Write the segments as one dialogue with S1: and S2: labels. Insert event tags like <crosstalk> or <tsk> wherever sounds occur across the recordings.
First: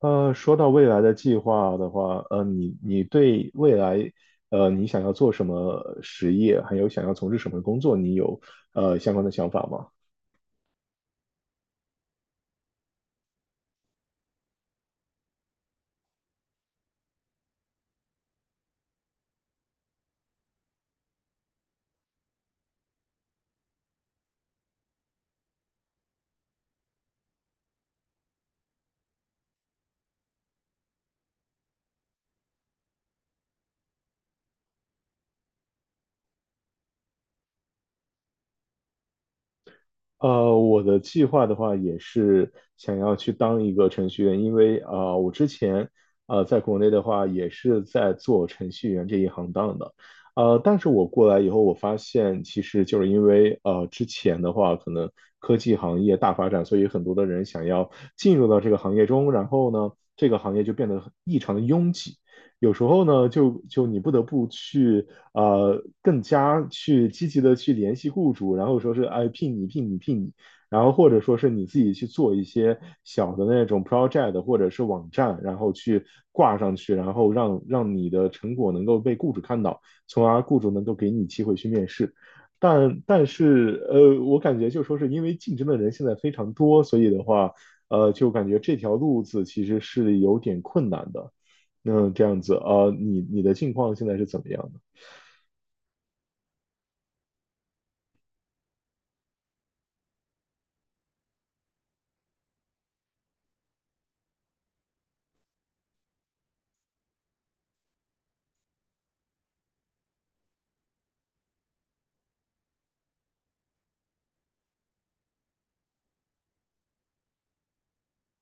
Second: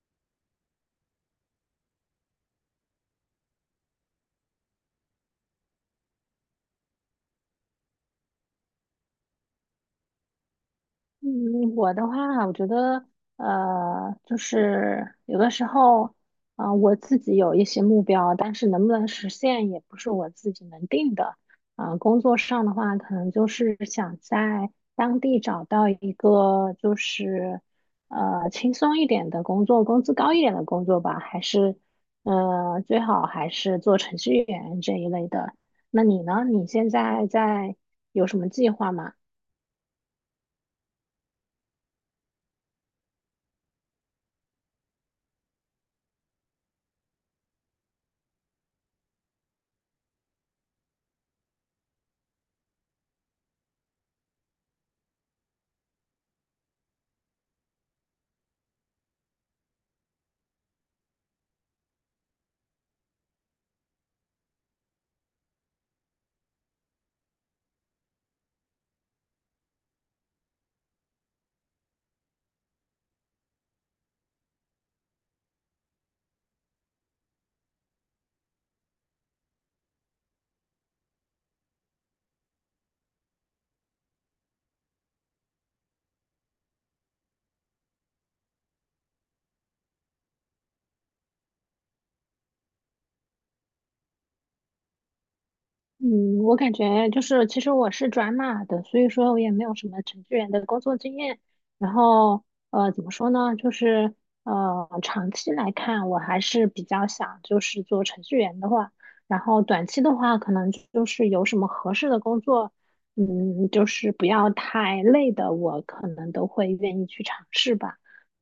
S1: 说到未来的计划的话，你对未来，你想要做什么实业，还有想要从事什么工作，你有相关的想法吗？
S2: 嗯，我的话，我觉得，就是有的时候，啊、我自己有一些目标，但是能不能实现也不是我自己能定的。啊、工作上的话，可能就是想在当地找到一个就是，轻松一点的工作，工资高一点的工作吧，还是，最好还是做程序员这一类的。那你呢？你现在在有什么计划吗？
S1: 我的计划的话也是想要去当一个程序员，因为我之前在国内的话也是在做程序员这一行当的。但是我过来以后，我发现其实就是因为之前的话可能科技行业大发展，所以很多的人想要进入到这个行业中。然后呢，这个行业就变得很异常的拥挤。有时候呢，就你不得不去更加去积极的去联系雇主，然后说是哎聘你聘你聘你，然后或者说是你自己去做一些小的那种 project 或者是网站，然后去挂上去，然后让你的成果能够被雇主看到，从而雇主能够给你机会去面试。但是我感觉就说是因为竞争的人现在非常多，所以的话，就感觉这条路子其实是有点困难的。那这样子啊，你的境况现在是怎么样的？
S2: 嗯，我感觉就是，其实我是转码的，所以说我也没有什么程序员的工作经验。然后，呃，怎么说呢？就是，长期来看，我还是比较想就是做程序员的话，然后短期的话，可能就是有什么合适的工作，嗯，就是不要太累的，我可能都会愿意去尝试吧。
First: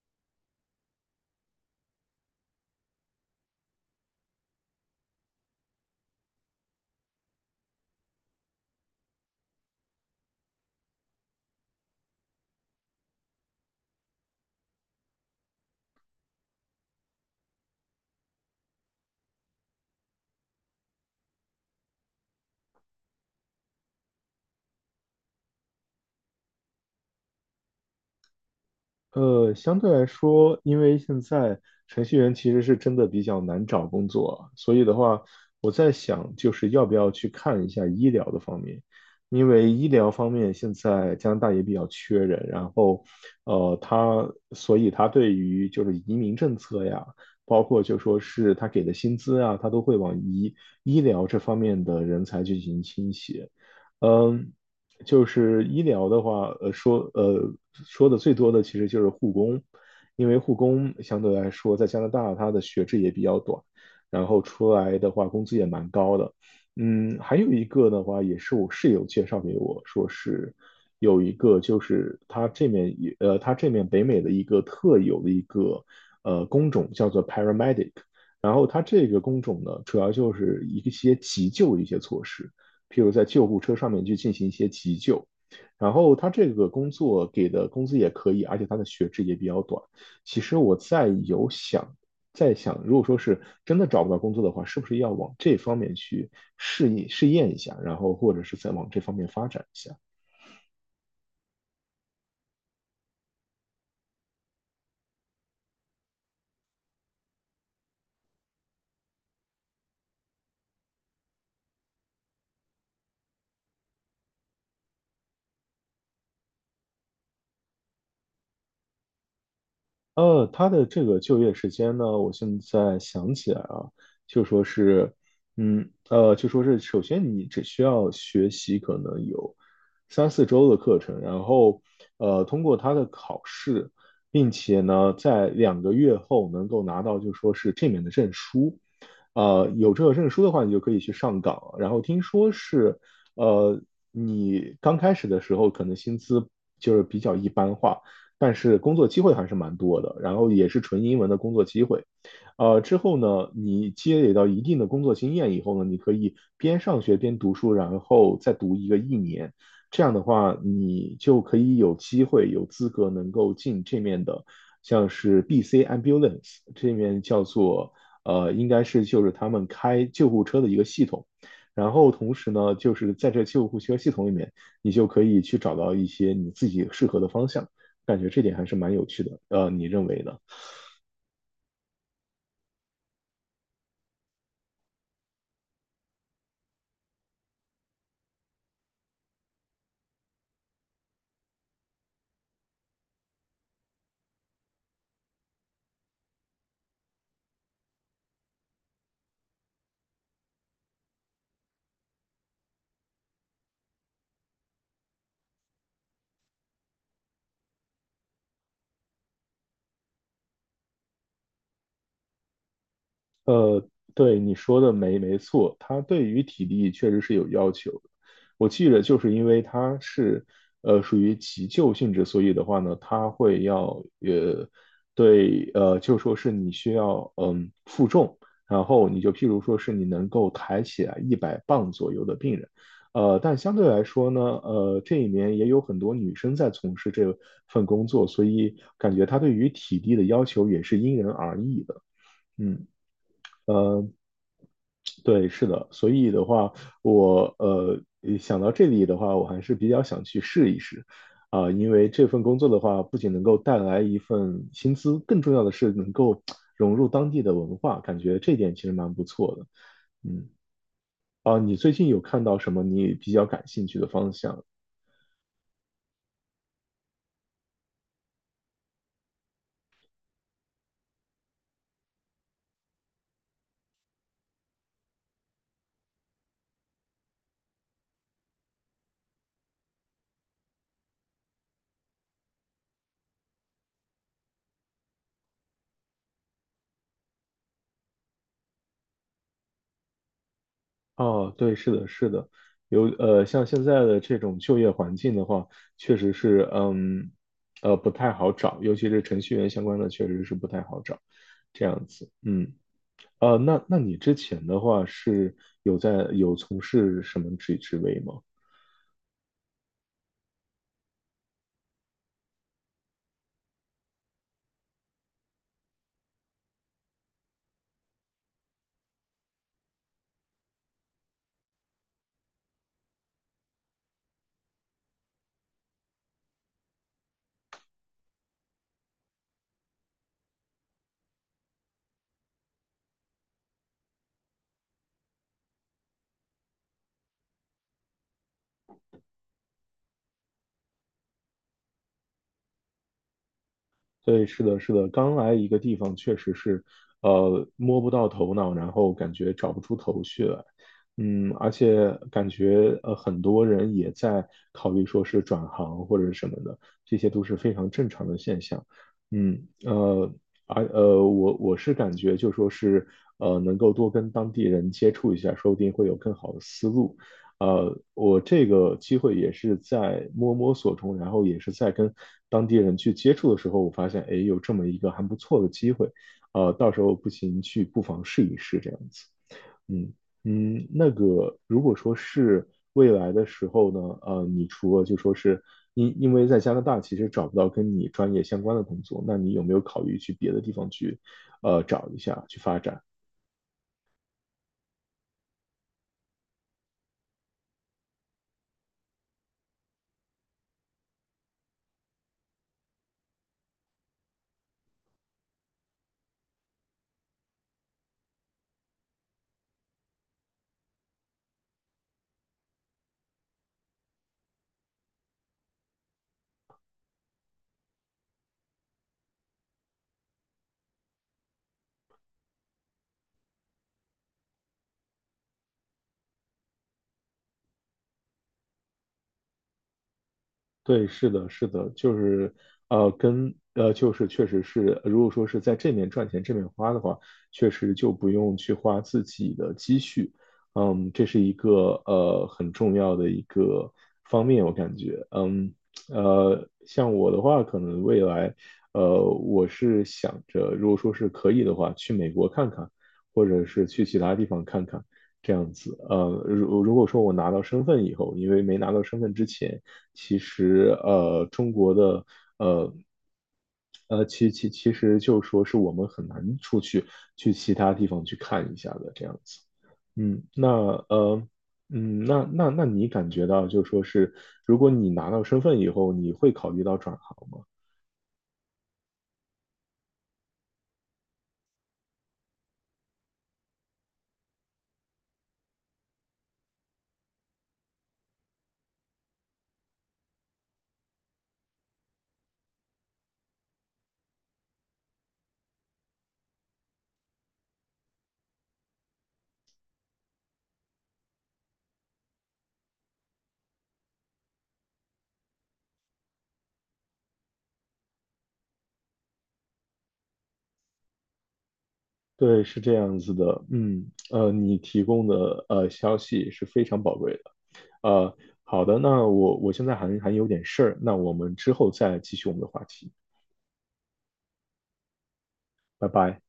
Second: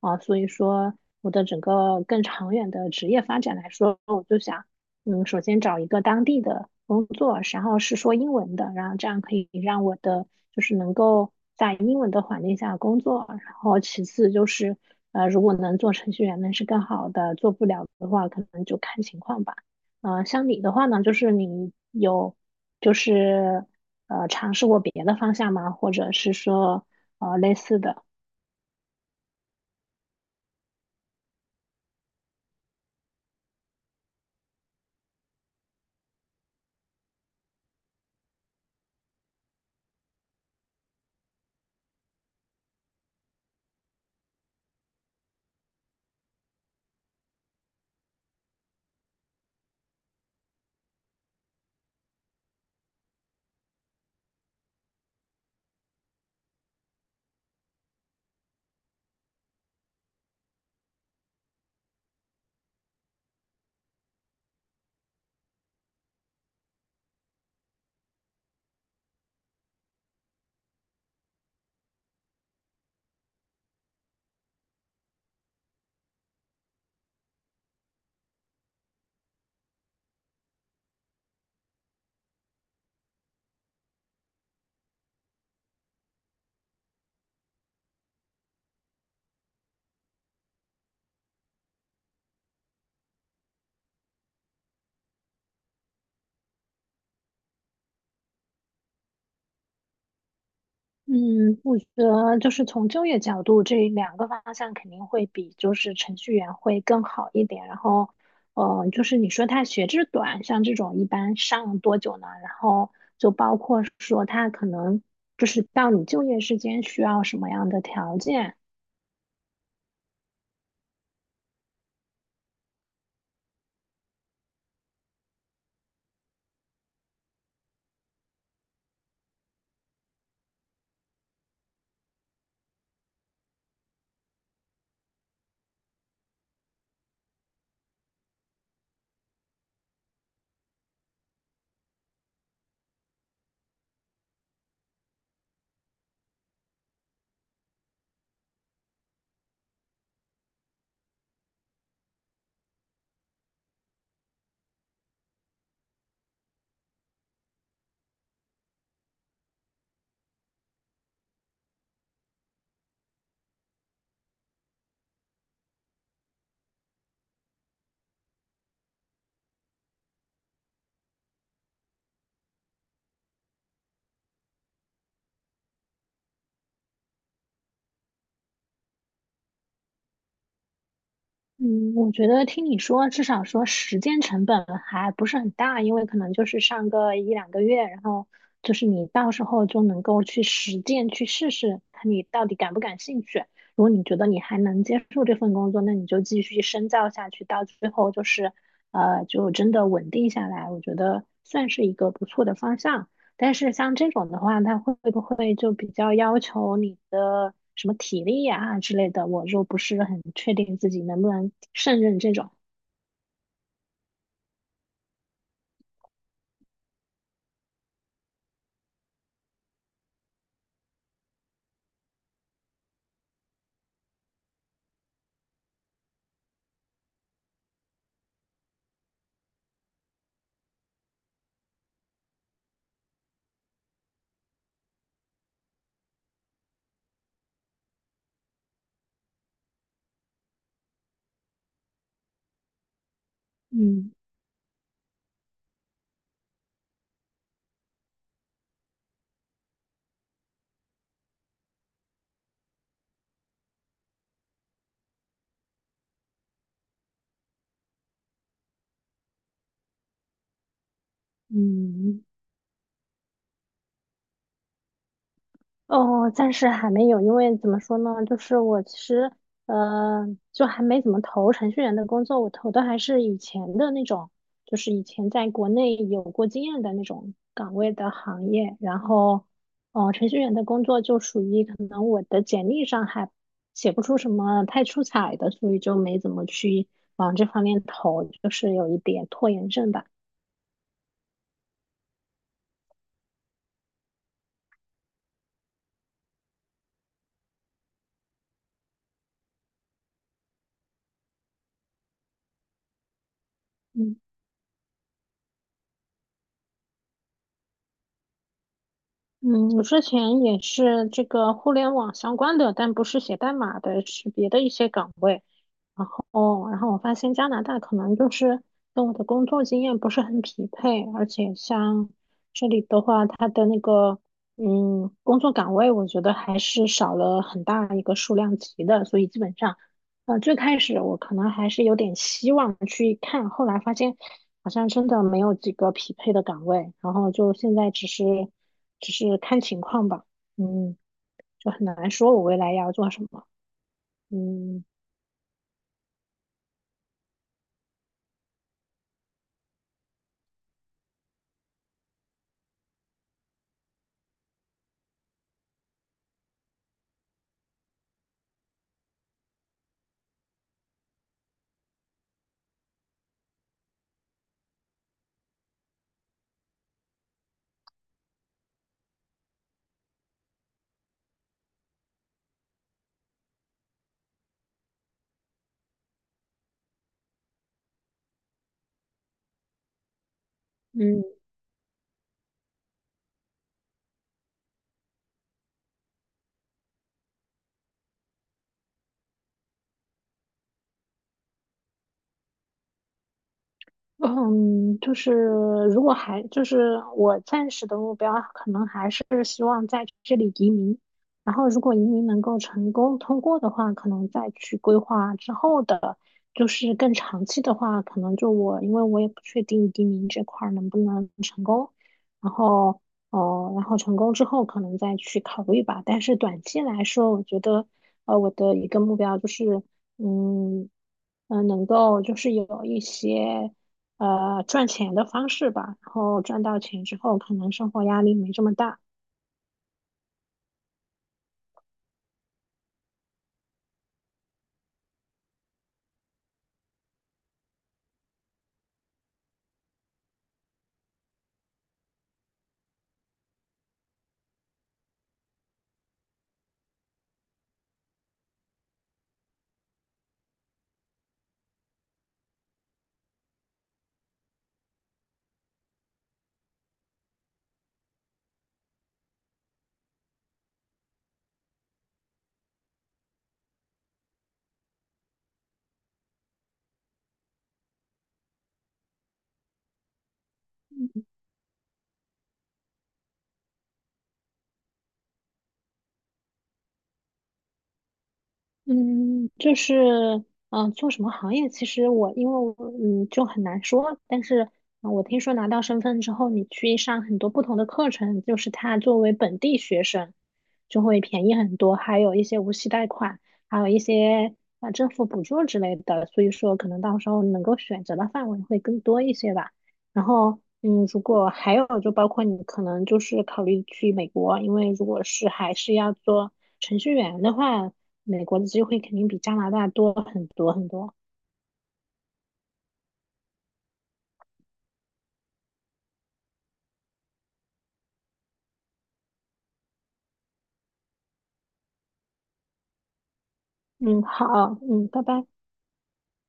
S2: 啊，所以说我的整个更长远的职业发展来说，我就想。嗯，首先找一个当地的工作，然后是说英文的，然后这样可以让我的就是能够在英文的环境下工作。然后其次就是，如果能做程序员，那是更好的；做不了的话，可能就看情况吧。呃，像你的话呢，就是你有就是尝试过别的方向吗？或者是说类似的？
S1: 相对来说，因为现在程序员其实是真的比较难找工作，所以的话，我在想，就是要不要去看一下医疗的方面，因为医疗方面现在加拿大也比较缺人。然后，他所以他对于就是移民政策呀，包括就说是他给的薪资啊，他都会往医疗这方面的人才去进行倾斜。嗯，就是医疗的话，说的最多的其实就是护工，因为护工相对来说在加拿大它的学制也比较短，然后出来的话工资也蛮高的。嗯，还有一个的话也是我室友介绍给我说是有一个就是他这面也他这面北美的一个特有的一个工种叫做 paramedic,然后他这个工种呢主要就是一些急救的一些措施。譬如在救护车上面去进行一些急救。然后他这个工作给的工资也可以，而且他的学制也比较短。其实我在有想，在想，如果说是真的找不到工作的话，是不是要往这方面去试一试验一下，然后或者是再往这方面发展一下？
S2: 嗯，我觉得就是从就业角度，这两个方向肯定会比就是程序员会更好一点。然后，呃，就是你说他学制短，像这种一般上多久呢？然后就包括说他可能就是到你就业时间需要什么样的条件，
S1: 他的这个就业时间呢，我现在想起来啊，就说是，就说是，首先你只需要学习可能有三四周的课程。然后，通过他的考试，并且呢，在两个月后能够拿到就说是这面的证书。有这个证书的话，你就可以去上岗了。然后听说是，呃，你刚开始的时候可能薪资就是比较一般化。但是工作机会还是蛮多的，然后也是纯英文的工作机会。之后呢，你积累到一定的工作经验以后呢，你可以边上学边读书，然后再读一个一年。这样的话，你就可以有机会、有资格能够进这面的，像是 BC Ambulance 这面叫做应该是就是他们开救护车的一个系统。然后同时呢，就是在这救护车系统里面，你就可以去找到一些你自己适合的方向。感觉这点还是蛮有趣的。你认为呢？
S2: 嗯，我觉得听你说，至少说实践成本还不是很大，因为可能就是上个一两个月，然后就是你到时候就能够去实践去试试，看你到底感不感兴趣。如果你觉得你还能接受这份工作，那你就继续深造下去，到最后就是就真的稳定下来，我觉得算是一个不错的方向。但是像这种的话，它会不会就比较要求你的什么体力呀、之类的？我就不是很确定自己能不能胜任这种。
S1: 呃，对，你说的没错，他对于体力确实是有要求的。我记着，就是因为他是属于急救性质，所以的话呢，他会要就说是你需要嗯负重，然后你就譬如说是你能够抬起来100磅左右的病人。但相对来说呢，这里面也有很多女生在从事这份工作，所以感觉他对于体力的要求也是因人而异的，嗯。
S2: 嗯
S1: 对，是的，所以的话，我想到这里的话，我还是比较想去试一试。啊、因为这份工作的话，不仅能够带来一份薪资，更重要的是能够 <tsk> 融入当地的文化，感觉这点其实蛮不错的。嗯，啊、你最近
S2: 嗯，
S1: 有
S2: 嗯
S1: 看到什么你比较感兴趣的方向？
S2: 哦，暂时还没有，因为怎么说呢，就是我其实呃，就还没怎么投程序员的工作，我投的还是以前的那种，就是以前在国内有过经验的那种岗位的行业。然后，哦、程序员的工作就属于可能我的简历上还写不出什么太出彩的，所以就没怎么去往这方面投，就是有一点拖延症吧。
S1: 哦，对，是的，是的，有像现在的这种就业环境的话，确实是，嗯，不太好找，尤其是程序员相关的，确实是不太好找，这样子，那你
S2: 嗯。
S1: 之前的话是有在有从事什么职位吗？
S2: 嗯，我之前也是这个互联网相关的，但不是写代码的，是别的一些岗位。然后，然后我发现加拿大可能就是跟我的工作经验不是很匹配，而且像这里的话，它的那个工作岗位，我觉得还是少了很大一个数量级的，所以基本上最开始我可能还是有点希望去看，后来发现好像真的没有几个匹配的岗位，然后就现在只是看情况吧，嗯，就很难说我未来要做什么，
S1: 对，是的，
S2: 嗯。
S1: 是的，刚来一个地方确实是，摸不到头脑，然后感觉找不出头绪来，嗯，而且感觉很多人也在考虑说是转行或者什么的，这些都是非常正常的现象。嗯，呃，而我是感觉就说是能够多跟当地人接触一下，说不定会有更好的思路。我这个机会也是在摸索中，然后也是在跟当地人去接触的时候，我发现，哎，有这么一个还不错的机会。到时候不行去不妨试一试这样子。嗯嗯，那
S2: 嗯。
S1: 个如果说是未来的时候呢，你除了就说是因为在加拿大其实找不到跟你专业相关的工作，那你有没有考虑去别的地方去，找一下去发展？
S2: 嗯，就是如果还就是我暂时的目标，可能还是希望在这里移民。然后，如果移民能够成功通过的话，可能再去规划之后的，就是更长期的话，可能就我，因为我也不确定移民这块儿能不能成功。然后，哦、然后成功之后可能再去考虑吧。但是短期来说，我觉得，呃，我的一个目标就是，嗯。嗯，能够就是有一些赚钱的方式吧，然后赚到钱之后，可能生活压力没这么大。
S1: 对，是的，是的，就是，就是确实是，如果说是在这面赚钱，这面花的话，确实就不用去花自己的积蓄，嗯，这是一个很重要的一个方面，我感觉，嗯。像我的话，可能未来，我是想着，如果说是可以的话，去美国看看，或者是去其他地方看看这样子。如果说我拿到身份以后，因为没拿到身份之前，其实中国的呃。其实就说是我们很难出去去其他地方去看一下的这样子。嗯，那
S2: 嗯
S1: 呃，嗯，那那那你感觉到就说是，如果你拿到身份以后，你会考虑到转行吗？
S2: 嗯，就是，嗯、做什么行业？其实我因为我嗯就很难说，但是、我听说拿到身份之后，你去上很多不同的课程，就是他作为本地学生就会便宜很多，还有一些无息贷款，还有一些啊、政府补助之类的，所以说可能到时候能够选择的范围会更多一些吧。然后，嗯，如果还有就包括你可能就是考虑去美国，因为如果是还是要做程序员的话。美国的机会肯定比加拿大多很多很多。
S1: 对，是这样子的。嗯，你提供的消息是非常宝贵的。呃，好的，那我现在还有点事儿，那我们之后再继续我们的话题，
S2: 嗯，好，嗯，拜拜。
S1: 拜拜。